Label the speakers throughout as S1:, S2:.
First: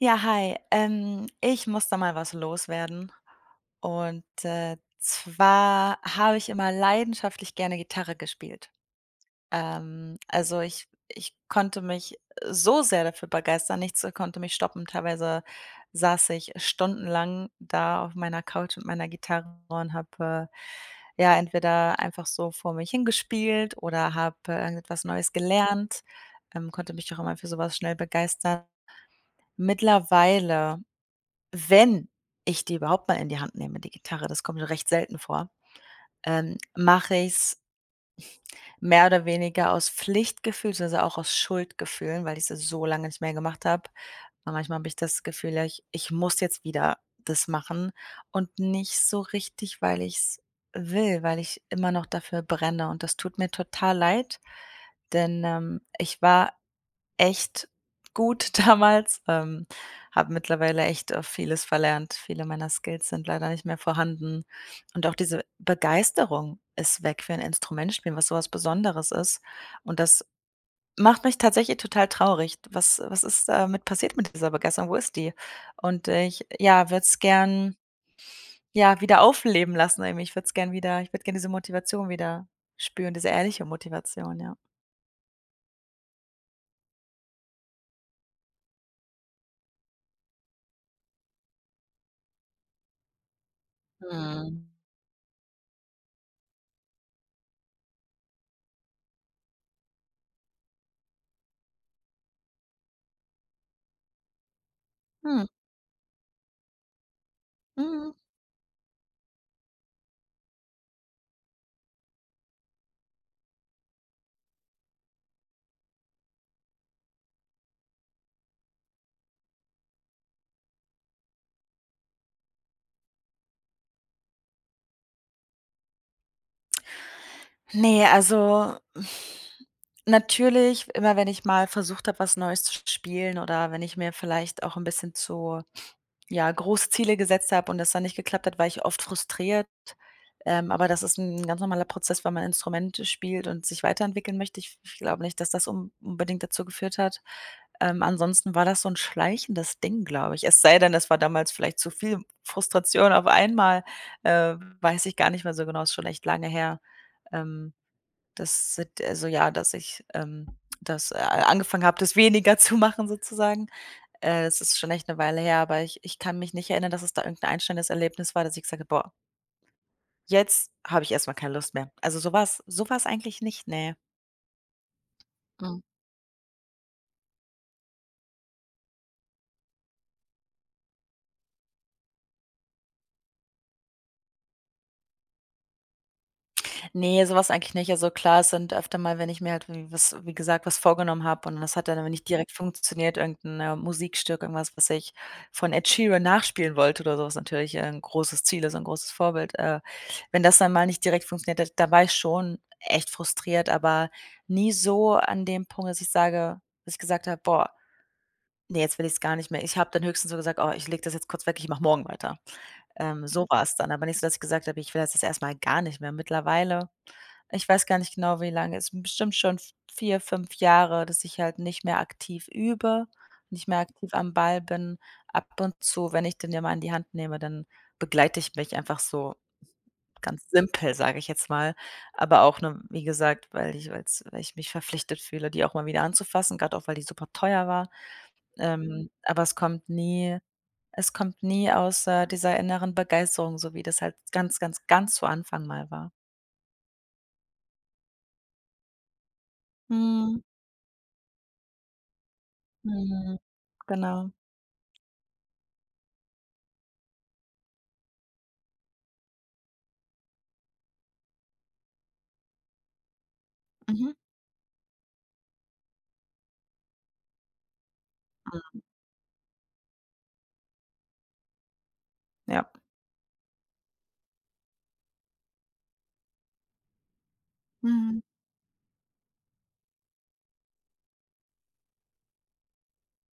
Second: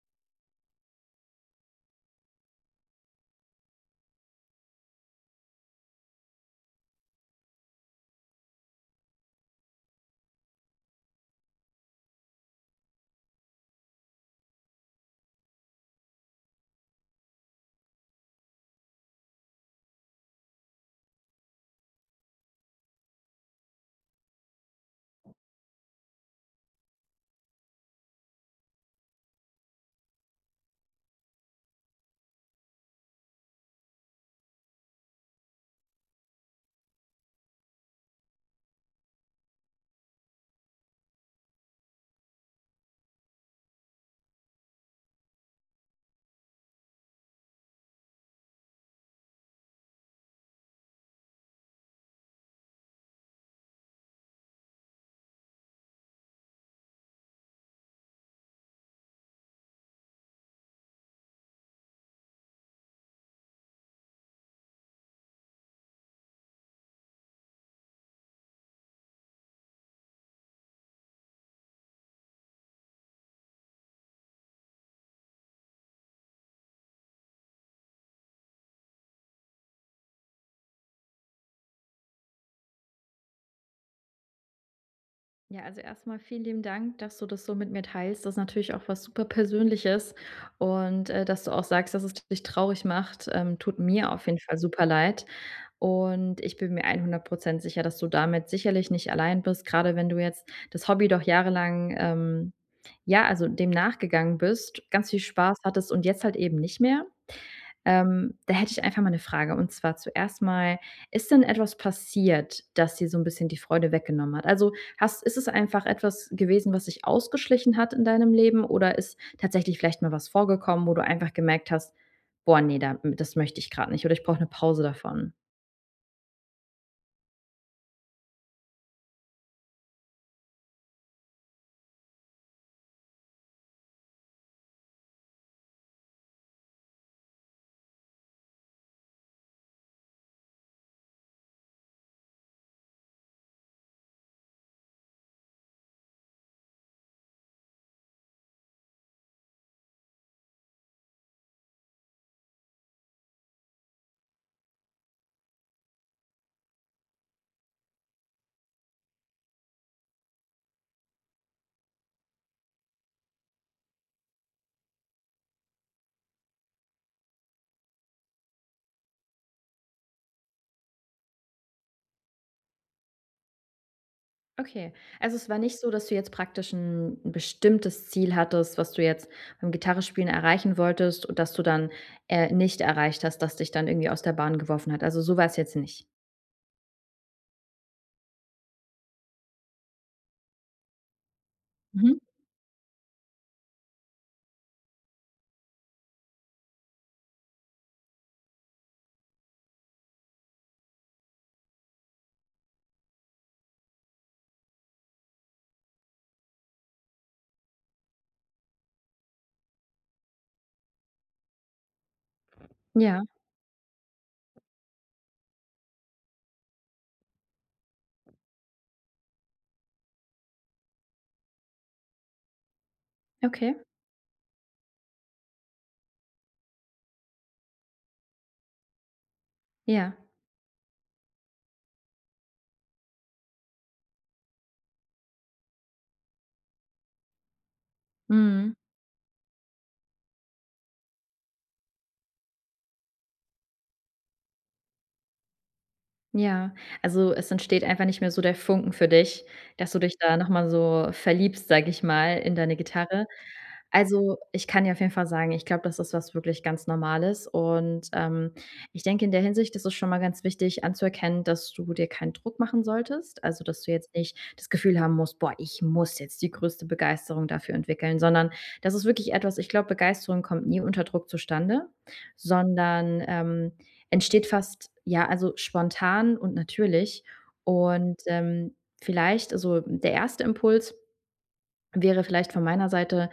S1: Ja hi, ähm, ich muss da mal was loswerden. Und, äh, zwar habe ich immer leidenschaftlich gerne Gitarre gespielt. Ähm, also, ich ich konnte mich, äh, so sehr dafür begeistern, nichts, äh, konnte mich stoppen, teilweise saß ich stundenlang da auf meiner Couch mit meiner Gitarre und habe, äh, ja, entweder einfach so vor mich hin gespielt oder habe, äh, irgendetwas Neues gelernt, ähm, konnte mich auch immer für sowas schnell begeistern. Mittlerweile, wenn ich die überhaupt mal in die Hand nehme, die Gitarre, das kommt nur recht selten vor, ähm, mache ich's mehr oder weniger aus Pflichtgefühl beziehungsweise auch aus Schuldgefühlen, weil ich es so lange nicht mehr gemacht habe. Und manchmal habe ich das Gefühl: „Ja, ich ich muss jetzt wieder das machen,“ und nicht so richtig, weil ich's will, weil ich immer noch dafür brenne und das tut mir total leid, denn, ähm, ich war echt gut damals, ähm, habe mittlerweile echt, äh, vieles verlernt. Viele meiner Skills sind leider nicht mehr vorhanden. Und auch diese Begeisterung ist weg für ein Instrument spielen, was sowas Besonderes ist. Und das macht mich tatsächlich total traurig. Was was ist damit passiert mit dieser Begeisterung? Wo ist die? Und ich, ja, würde es gern, ja, wieder aufleben lassen. Ich würde es gerne wieder ich würde gerne diese Motivation wieder spüren, diese ehrliche Motivation, ja.
S2: Ja, also, erstmal vielen lieben Dank, dass du das so mit mir teilst. Das ist natürlich auch was Superpersönliches und, äh, dass du auch sagst, dass es dich traurig macht, ähm, tut mir auf jeden Fall
S1: Mhm.
S2: super leid. Und ich bin mir 100 % sicher, dass du damit sicherlich nicht allein bist, grade wenn du jetzt das Hobby doch jahrelang, ähm ja, also, dem nachgegangen bist, ganz viel
S1: Hm.
S2: Spaß hattest und jetzt halt eben nicht mehr.
S1: Mhm.
S2: Ähm, da hätte ich einfach mal 'ne Frage, und zwar zuerst mal: Ist denn etwas passiert, das dir so 'n bisschen die Freude weggenommen hat? Also, hast ist es einfach etwas gewesen, was sich ausgeschlichen hat in deinem Leben? Oder ist tatsächlich vielleicht mal was vorgekommen, wo du einfach gemerkt hast: „Boah, ne, da m das möchte ich grad nicht“, oder „Ich brauche eine Pause davon.“?
S1: Ne, also, natürlich, immer wenn ich mal versucht habe, was Neues zu sp spielen, oder wenn ich mir vielleicht auch 'n bisschen zu, ja, große Ziele gesetzt habe und das dann nicht geklappt hat, war ich oft frustriert. Ähm, aber das ist 'n ganz normaler Prozess, wenn man Instrumente spielt und sich weiterentwickeln möchte, ich ich glaube nicht, dass das un unbedingt dazu geführt hat. Ähm, ansonsten war das so 'n schleichendes Ding, glaube ich. Es sei denn, das war damals vielleicht zu viel Frustration auf einmal, äh, weiß ich gar nicht mehr so genau, ist schon echt lange her. Ähm, das sit also, ja, dass ich, ähm, das a angefangen habe, das weniger zu machen, sozusagen. Äh, es ist schon echt 'ne Weile her, aber ich ich kann mich nicht erinnern, dass es da irgend 'n einstellendes Erlebnis war, dass ich gesagt habe: „Boah“ „jetzt habe ich erstmal keine Lust mehr.” Also, so war's so war's eigentlich nicht, ne.
S2: Okay. Also, es war nicht
S1: Mhm.
S2: so, dass du jetzt praktisch 'n n' bestimmtes Ziel hattest, was du jetzt beim Gitarre spielen erreichen wolltest und dass du dann, äh, nicht erreicht hast, dass dich dann irgendwie aus der Bahn geworfen hat? Also, so war's jetzt nicht?
S1: Ne, sowas eigentlich nicht. Also, klar, es sind öfter mal, wenn ich mir halt w was wie gesagt, was vorgenommen habe und das hat dann aber
S2: Mhm.
S1: nicht direkt funktioniert, irgend 'n, äh, Musikstück, irgendwas, was ich von Ed Sheeran nachspielen wollte oder so, was natürlich, äh, 'n großes Ziel ist 'n großes Vorbild, äh. Wenn das dann mal nicht direkt funktioniert hat, da war ich schon echt frustriert, aber nie so an dem Punkt, dass ich sage, dass ich gesagt habe: „Boah“ „ne, jetzt will ich's gar nicht mehr.“ Ich habe dann höchstens so gesagt: „Oh, ich lege das jetzt kurz weg, ich mache morgen weiter.“
S2: Ja.
S1: Ähm, so war es dann. Aber nicht so, dass ich gesagt habe: „Ich will das jetzt erstmal gar nicht mehr.“ Mittlerweile ich weiß gar nicht genau, wie lange, es sind bestimmt schon 4, 5 Jahre, dass ich halt nicht mehr aktiv übe, nicht
S2: Okay.
S1: mehr aktiv am Ball bin, ab und zu, wenn ich dann ja mal in die Hand nehme, dann begleite ich mich einfach so
S2: Ja.
S1: ganz simpel, sage ich jetzt mal. Aber auch nur, wie gesagt, weil ich weil es weil ich mich verpflichtet fühle, die auch mal wieder anzufassen, gerade auch, weil die super teuer war.
S2: Mhm.
S1: Ähm, aber es kommt nie es kommt nie aus, äh, dieser inneren Begeisterung, so wie das halt ganz, ganz, ganz zu Anfang Mal war.
S2: Ja. Also, es entsteht einfach nicht mehr so der Funken für dich, dass du dich da
S1: Mhm.
S2: nochmal so verliebst, sage ich mal, in deine Gitarre.
S1: Mhm. Genau.
S2: Also, ich kann dir auf jeden Fall sagen, ich glaube, das ist was wirklich ganz Normales. Und, ähm, ich denke, in der Hinsicht ist es schon mal ganz wichtig anzuerkennen, dass du dir keinen Druck machen solltest. Also, dass du jetzt
S1: Mhm.
S2: nicht das Gefühl haben musst: „Boah, ich muss jetzt die größte Begeisterung dafür entwickeln,“ sondern
S1: Mhm.
S2: das ist wirklich etwas ich glaube, Begeisterung kommt nie unter Druck zustande,
S1: Ja.
S2: sondern, ähm, entsteht fast, ja, also, spontan und natürlich und,
S1: Mhm.
S2: ähm, vielleicht also, der 1. Impuls wäre vielleicht von meiner Seite,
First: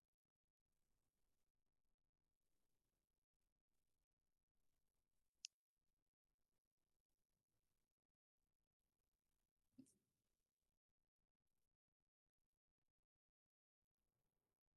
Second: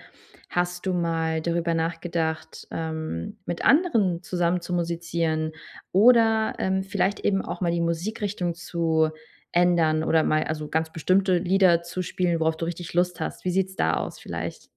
S2: hast du mal darüber nachgedacht, ähm, mit anderen zusammen zu musizieren oder, ähm, vielleicht eben auch mal die Musikrichtung zu ändern oder mal also, ganz bestimmte Lieder zu spielen, worauf du richtig Lust hast? Wie sieht's da aus vielleicht?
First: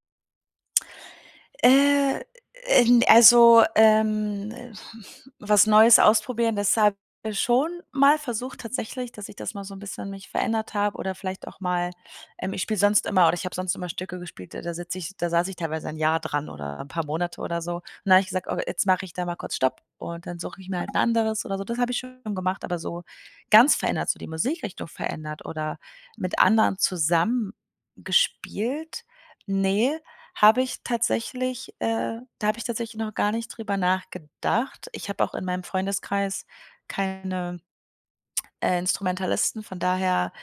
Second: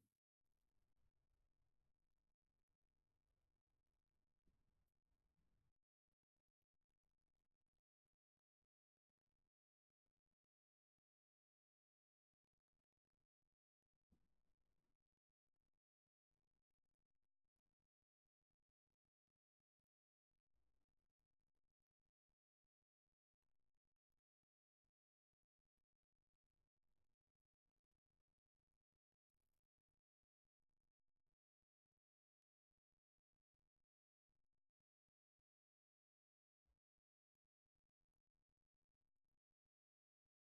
S1: Äh, ähm, also, ähm, was Neues ausprobieren, das habe ich schon mal versucht tatsächlich, dass ich das mal so 'n bisschen mich verändert habe oder vielleicht auch mal ähm, ich spiele sonst immer oder ich habe sonst immer Stücke gespielt, da da sitze ich da saß ich teilweise ein Jahr dran oder 'n paar Monate oder so. Dann habe ich gesagt: „Oh, jetzt mache ich da mal kurz Stopp und dann suche ich mir halt 'n anderes oder so“, das habe ich schon gemacht, aber so ganz verändert, so die Musikrichtung verändert oder mit anderen zusammen gespielt? Ne, habe ich tatsächlich, äh da habe ich tatsächlich noch gar nicht drüber nachgedacht. Ich habe auch in meinem Freundeskreis keine, äh, Instrumentalisten, von daher,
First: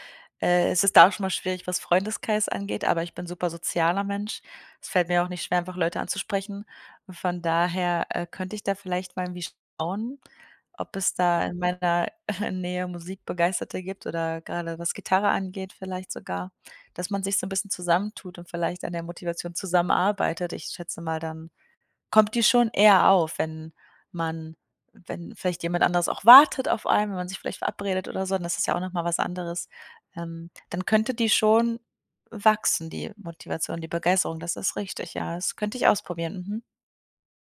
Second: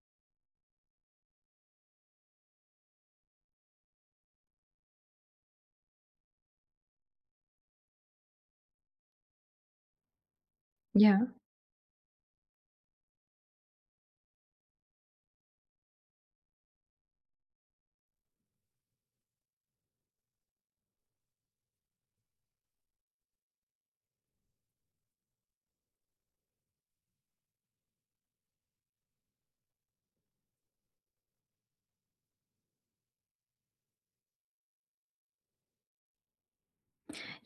S1: äh, ist es da auch schon mal schwierig, was Freundeskreis angeht, aber ich bin super sozialer Mensch. Es fällt mir auch nicht schwer, einfach Leute anzusprechen. Von daher, äh, könnte ich da vielleicht mal irgendwie schauen, ob es
S2: Ja.
S1: da in meiner Nähe Musikbegeisterte gibt oder grade was Gitarre angeht, vielleicht sogar, dass man sich so 'n bisschen zusammen tut und vielleicht an der Motivation zusammenarbeitet. Ich schätze mal dann kommt die schon eher auf, wenn man wenn vielleicht jemand anderes auch wartet auf einen, wenn man sich vielleicht verabredet oder so, das ist ja auch nochmal was anderes. Ähm, dann könnte die schon wachsen, die Motivation, die Begeisterung, das ist richtig, ja. Das könnte ich ausprobieren, mhm.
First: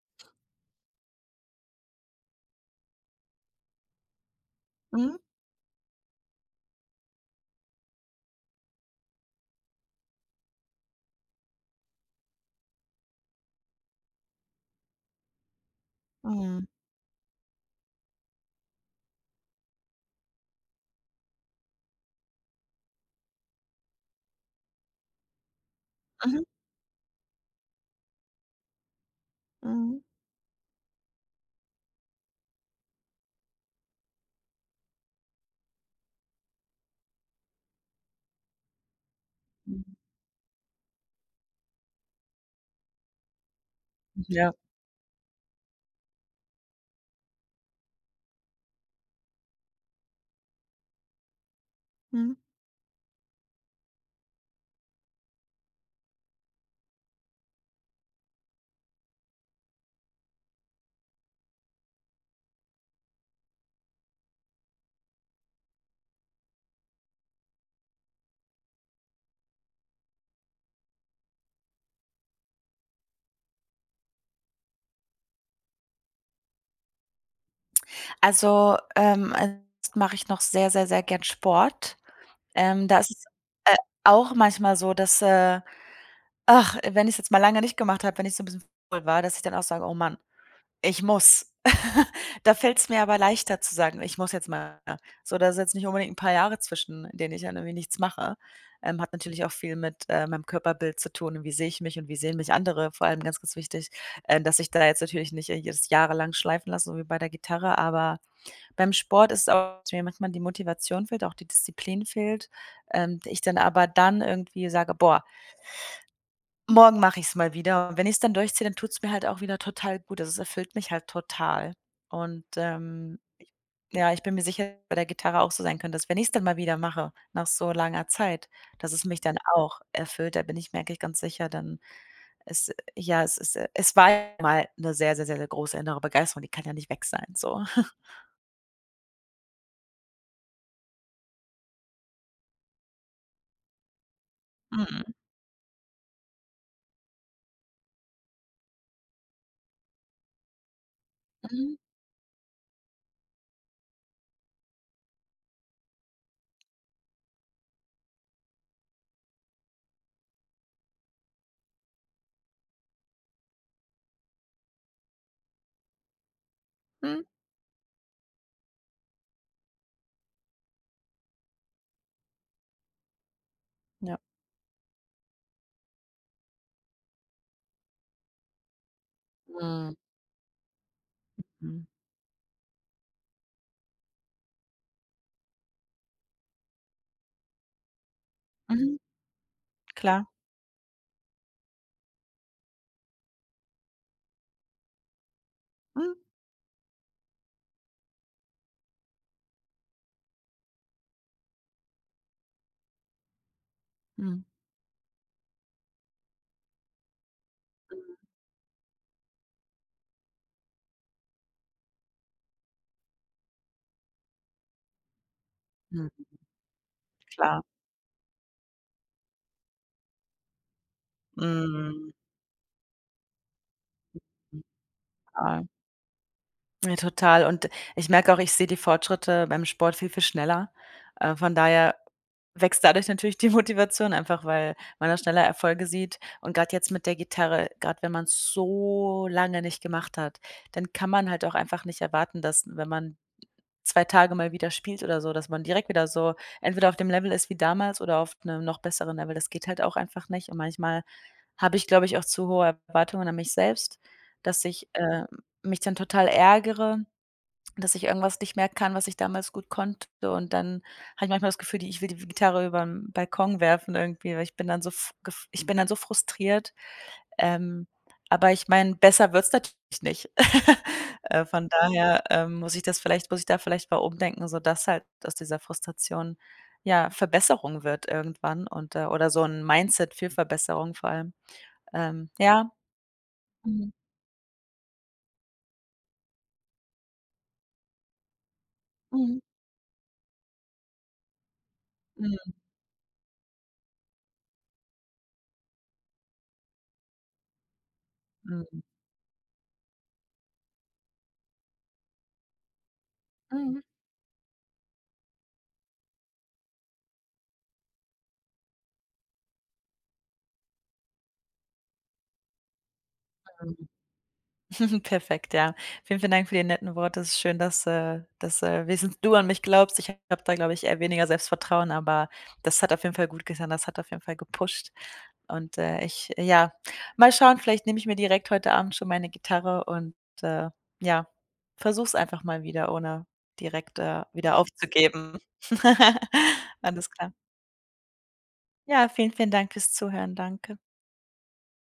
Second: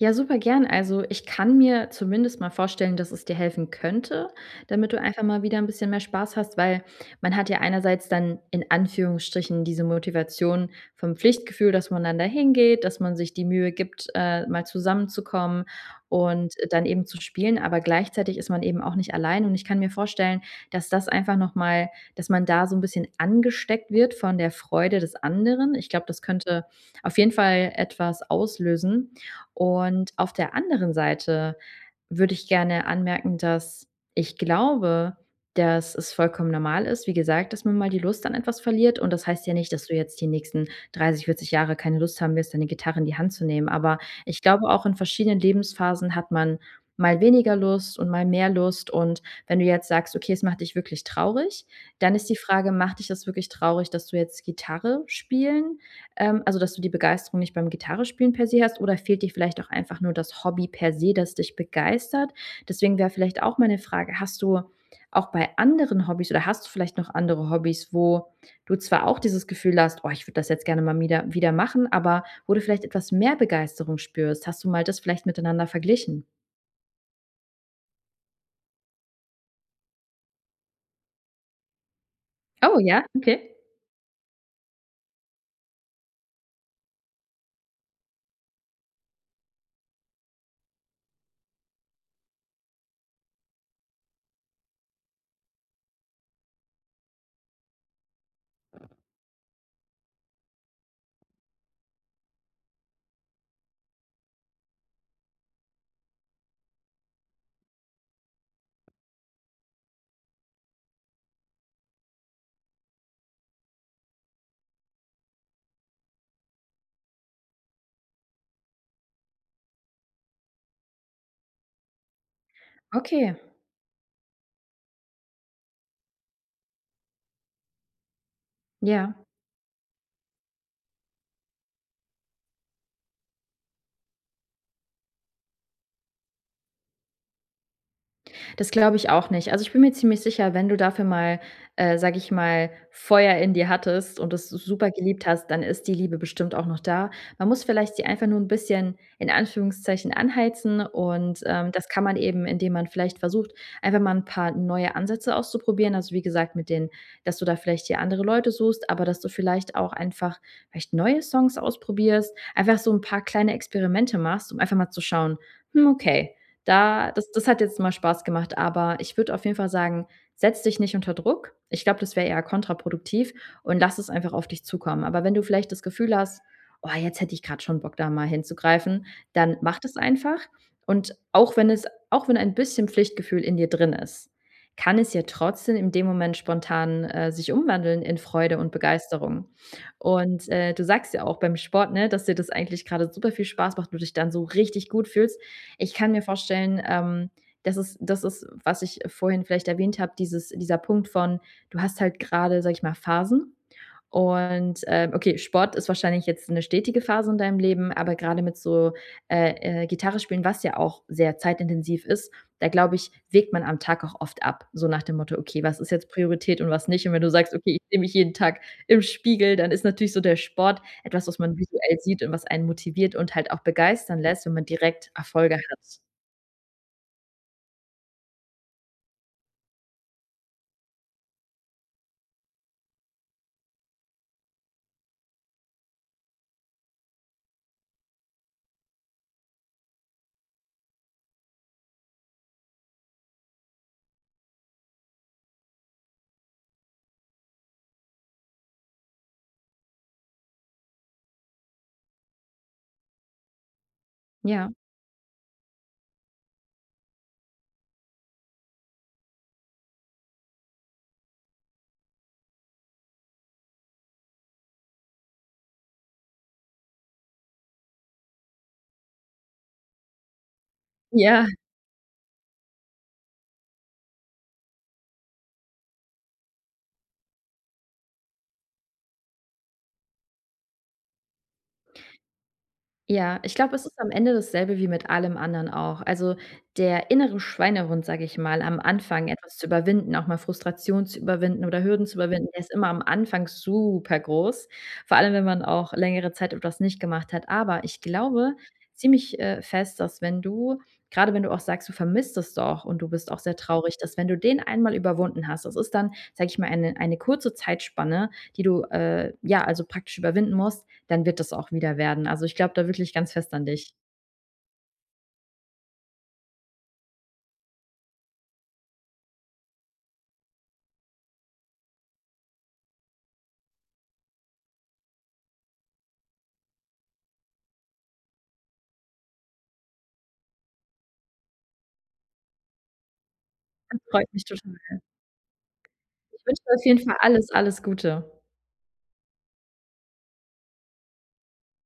S2: Ja, super gern. Also, ich kann mir zumindest mal vorstellen, dass es dir helfen könnte, damit du
S1: Mhm.
S2: einfach mal wieder 'n bisschen mehr Spaß hast, weil man hat ja einerseits dann in Anführungsstrichen diese Motivation vom Pflichtgefühl, dass man dann da hingeht, dass man sich die Mühe gibt, äh, mal zusammenzukommen und
S1: Mhm.
S2: dann eben zu spielen. Aber gleichzeitig ist man eben auch nicht allein und ich kann mir vorstellen, dass das einfach nochmal dass man da so 'n bisschen angesteckt wird von der Freude des anderen. Ich glaube, das
S1: Mhm.
S2: könnte auf jeden Fall etwas auslösen.
S1: Mhm.
S2: Und auf der anderen Seite würde ich gerne anmerken, dass ich glaube, dass es vollkommen normal ist, wie gesagt, dass man mal die Lust an etwas verliert. Und das heißt ja nicht,
S1: Mhm.
S2: dass du jetzt die nächsten 30, 40 Jahre keine Lust haben wirst, deine Gitarre in die Hand zu nehmen. Aber
S1: Hm,
S2: ich
S1: ja.
S2: glaube auch, in verschiedenen Lebensphasen hat man mal weniger Lust und mal mehr Lust. Und wenn du jetzt sagst: „Okay, es macht dich wirklich traurig“, dann ist die
S1: Mhm.
S2: Frage: „Macht dich das wirklich traurig, dass du jetzt Gitarre spielen ähm, also, dass du die Begeisterung nicht beim Gitarrenspielen per se hast oder fehlt dir vielleicht auch einfach nur das Hobby per se, das dich begeistert?“ Deswegen wäre vielleicht auch meine Frage: „Hast du auch bei anderen Hobbys oder hast du vielleicht noch andere Hobbys, wo du zwar auch dieses Gefühl hast: ‚Oh, ich würde das jetzt gerne mal mieder wieder machen? Aber wo du vielleicht etwas mehr Begeisterung spürst?‘“ Hast du mal das vielleicht miteinander verglichen?
S1: Also, ähm, ansonsten mache ich noch sehr, sehr, sehr gern Sport.
S2: Oh
S1: Ähm,
S2: ja,
S1: das ist,
S2: okay.
S1: äh, auch manchmal so, dass, äh, ach, wenn ich's jetzt mal lange nicht gemacht habe, wenn ich so 'n bisschen faul war, dass ich dann auch sage: „Oh man, ich muss.“ Da fällt's mir aber leichter zu sagen: „Ich muss jetzt mal wieder,“ so da ist jetzt nicht unbedingt 'n paar Jahre zwischen in denen ich dann irgendwie nichts mache. Ähm, hat natürlich auch viel mit, äh, meinem Körperbild zu tun, wie sehe ich mich und wie sehen mich andere. Vor allem ganz, ganz wichtig, ähm, dass ich da jetzt natürlich nicht jetzt jahrelang schleifen lassen, so wie bei der Gitarre, aber beim Sport ist auch, dass mir manchmal die Motivation fehlt, auch die Disziplin fehlt. Ähm, ich dann aber dann irgendwie sage: „Boah“ „morgen mache ich's mal wieder,“ und wenn ich's dann durchziehe, dann tut es mir halt auch wieder total gut, also, das erfüllt mich halt total. Und, ähm,
S2: Okay.
S1: ich ja, ich bin mir sicher, dass es bei der Gitarre auch so sein könnte, dass wenn ich es dann mal wieder mache, nach so langer Zeit, dass es
S2: Ja.
S1: mich dann auch erfüllt, da bin ich mir eigentlich ganz sicher, dann ist ja, es ist es war ja mal 'ne sehr, sehr, sehr, sehr große innere Begeisterung, die kann ja nicht weg sein, so.
S2: Das glaube ich auch nicht. Also, ich bin mir ziemlich sicher, wenn du dafür mal, äh, sage ich mal, Feuer in dir hattest und das s super
S1: Mhm.
S2: geliebt hast, dann ist die Liebe bestimmt auch noch da. Man muss vielleicht die einfach nur 'n bisschen in Anführungszeichen anheizen und, ähm,
S1: Mhm.
S2: das kann man eben, indem man vielleicht versucht, einfach mal 'n paar neue Ansätze auszuprobieren. Also, wie gesagt, mit denen, dass du da vielleicht dir andere Leute suchst, aber dass du vielleicht auch einfach vielleicht neue Songs ausprobierst. Einfach so 'n paar kleine Experimente machst, um einfach mal zu schauen: „Hm, okay, da
S1: Mhm.
S2: das das hat jetzt mal Spaß gemacht.“ Aber ich würde auf jeden Fall sagen, setz dich nicht unter Druck. Ich glaube, das wäre eher kontraproduktiv und lass es
S1: Ja.
S2: einfach auf dich zukommen. Aber wenn du vielleicht das Gefühl hast: „Oh, jetzt hätte ich gerade schon Bock, da mal hinzugreifen,“ dann mach das
S1: Mhm.
S2: einfach. Und auch wenn es
S1: Mhm.
S2: auch wenn ein bisschen Pflichtgefühl in dir drin ist, kann es ja trotzdem in dem Moment spontan, äh, sich umwandeln in Freude und
S1: Mhm.
S2: Begeisterung.
S1: Klar.
S2: Und, äh, du sagst ja auch beim Sport, ne, dass dir das eigentlich gerade super viel Spaß macht, du dich dann so richtig gut fühlst. Ich kann
S1: Mhm.
S2: mir vorstellen, ähm, das ist das ist, was ich vorhin vielleicht erwähnt habe, dieses dieser Punkt von, du hast halt gerade, sage ich mal, Phasen.
S1: Mhm.
S2: Und, ähm, okay, Sport ist wahrscheinlich jetzt 'ne stetige Phase in deinem Leben, aber
S1: Mhm.
S2: gerade mit so, äh, äh, Gitarre spielen, was ja auch sehr zeitintensiv ist, da glaube ich, wägt man am Tag auch oft ab, so nach dem Motto: „Okay, was ist jetzt
S1: Mhm.
S2: Priorität und was nicht.“ Und wenn du sagst:
S1: Klar.
S2: „Okay, ich sehe mich jeden Tag im Spiegel,“ dann ist natürlich so der Sport etwas, was man visuell
S1: Mhm.
S2: sieht und was einen motiviert und halt auch begeistern lässt, wenn
S1: Mhm.
S2: man direkt Erfolge
S1: Klar.
S2: hat.
S1: Ja, total und ich merke auch, ich sehe die Fortschritte beim Sport viel, viel schneller. Äh, von daher wächst dadurch natürlich die Motivation einfach, weil man da schneller Erfolge sieht und grad jetzt mit der Gitarre, grad wenn man es so lange nicht gemacht hat, dann kann man halt auch einfach nicht erwarten, dass wenn man 2 Tage mal wieder spielt oder so, dass man direkt wieder so entweder auf dem Level ist wie damals oder auf 'nem noch besseren Level, das geht halt auch einfach nicht. Und manchmal habe ich, glaube ich, auch zu hohe Erwartungen an mich selbst, dass
S2: Ja.
S1: ich, ähm, mich dann total ärgere, dass ich irgendwas nicht mehr kann, was ich damals gut konnte. Und dann habe ich manchmal das Gefühl, d ich will die w Gitarre übern Balkon werfen irgendwie, weil ich bin dann so ich bin dann so f gef ich bin dann so frustriert, ähm, aber ich meine, besser wird's natürlich nicht. Äh,
S2: Ja.
S1: von daher, ähm, muss ich das vielleicht muss ich da vielleicht mal umdenken, so dass halt aus dieser Frustration, ja, Verbesserung wird irgendwann und, äh oder so 'n Mindset für Verbesserung vor allem. Ähm, ja.
S2: Ja, ich glaube, es
S1: Mhm.
S2: ist am Ende das selbe wie mit allem anderen auch. Also, der innere Schweinehund, sage ich mal, am Anfang
S1: Mhm.
S2: etwas zu überwinden, auch mal Frustration zu überwinden oder Hürden zu überwinden,
S1: Mhm.
S2: ist immer am Anfang supergroß, vor allem, wenn man auch längere Zeit etwas nicht gemacht hat. Aber ich glaube
S1: Mhm.
S2: ziemlich, äh, fest, dass wenn du grade wenn du auch sagst: „Du vermisst es doch und du bist auch sehr
S1: Mhm.
S2: traurig“, dass wenn du den einmal überwunden hast das ist dann, sage ich mal, eine eine kurze Zeitspanne, die du, äh, ja, also, praktisch überwinden musst, dann wird das auch wieder werden. Also, ich glaube da wirklich ganz fest an
S1: Ähm.
S2: dich.
S1: Perfekt, ja. Vielen, vielen Dank für die netten Wort, es ist schön, dass, äh dass, äh, wenigstens du an mich glaubst, ich habe da glaube ich eher weniger Selbstvertrauen. Aber das hat auf jeden Fall gut getan, das hat auf jeden Fall gepusht. Und, äh, ich ja, mal schauen, vielleicht nehme ich mir direkt heute Abend schon meine Gitarre und, äh, ja, versuche es einfach mal wieder ohne direkt,
S2: Das
S1: äh,
S2: freut mich
S1: wieder
S2: total.
S1: aufzugeben.
S2: Ich wünsche dir auf jeden
S1: Alles
S2: Fall
S1: klar.
S2: alles, alles Gute.
S1: Ja, vielen, vielen Dank fürs Zuhören, danke.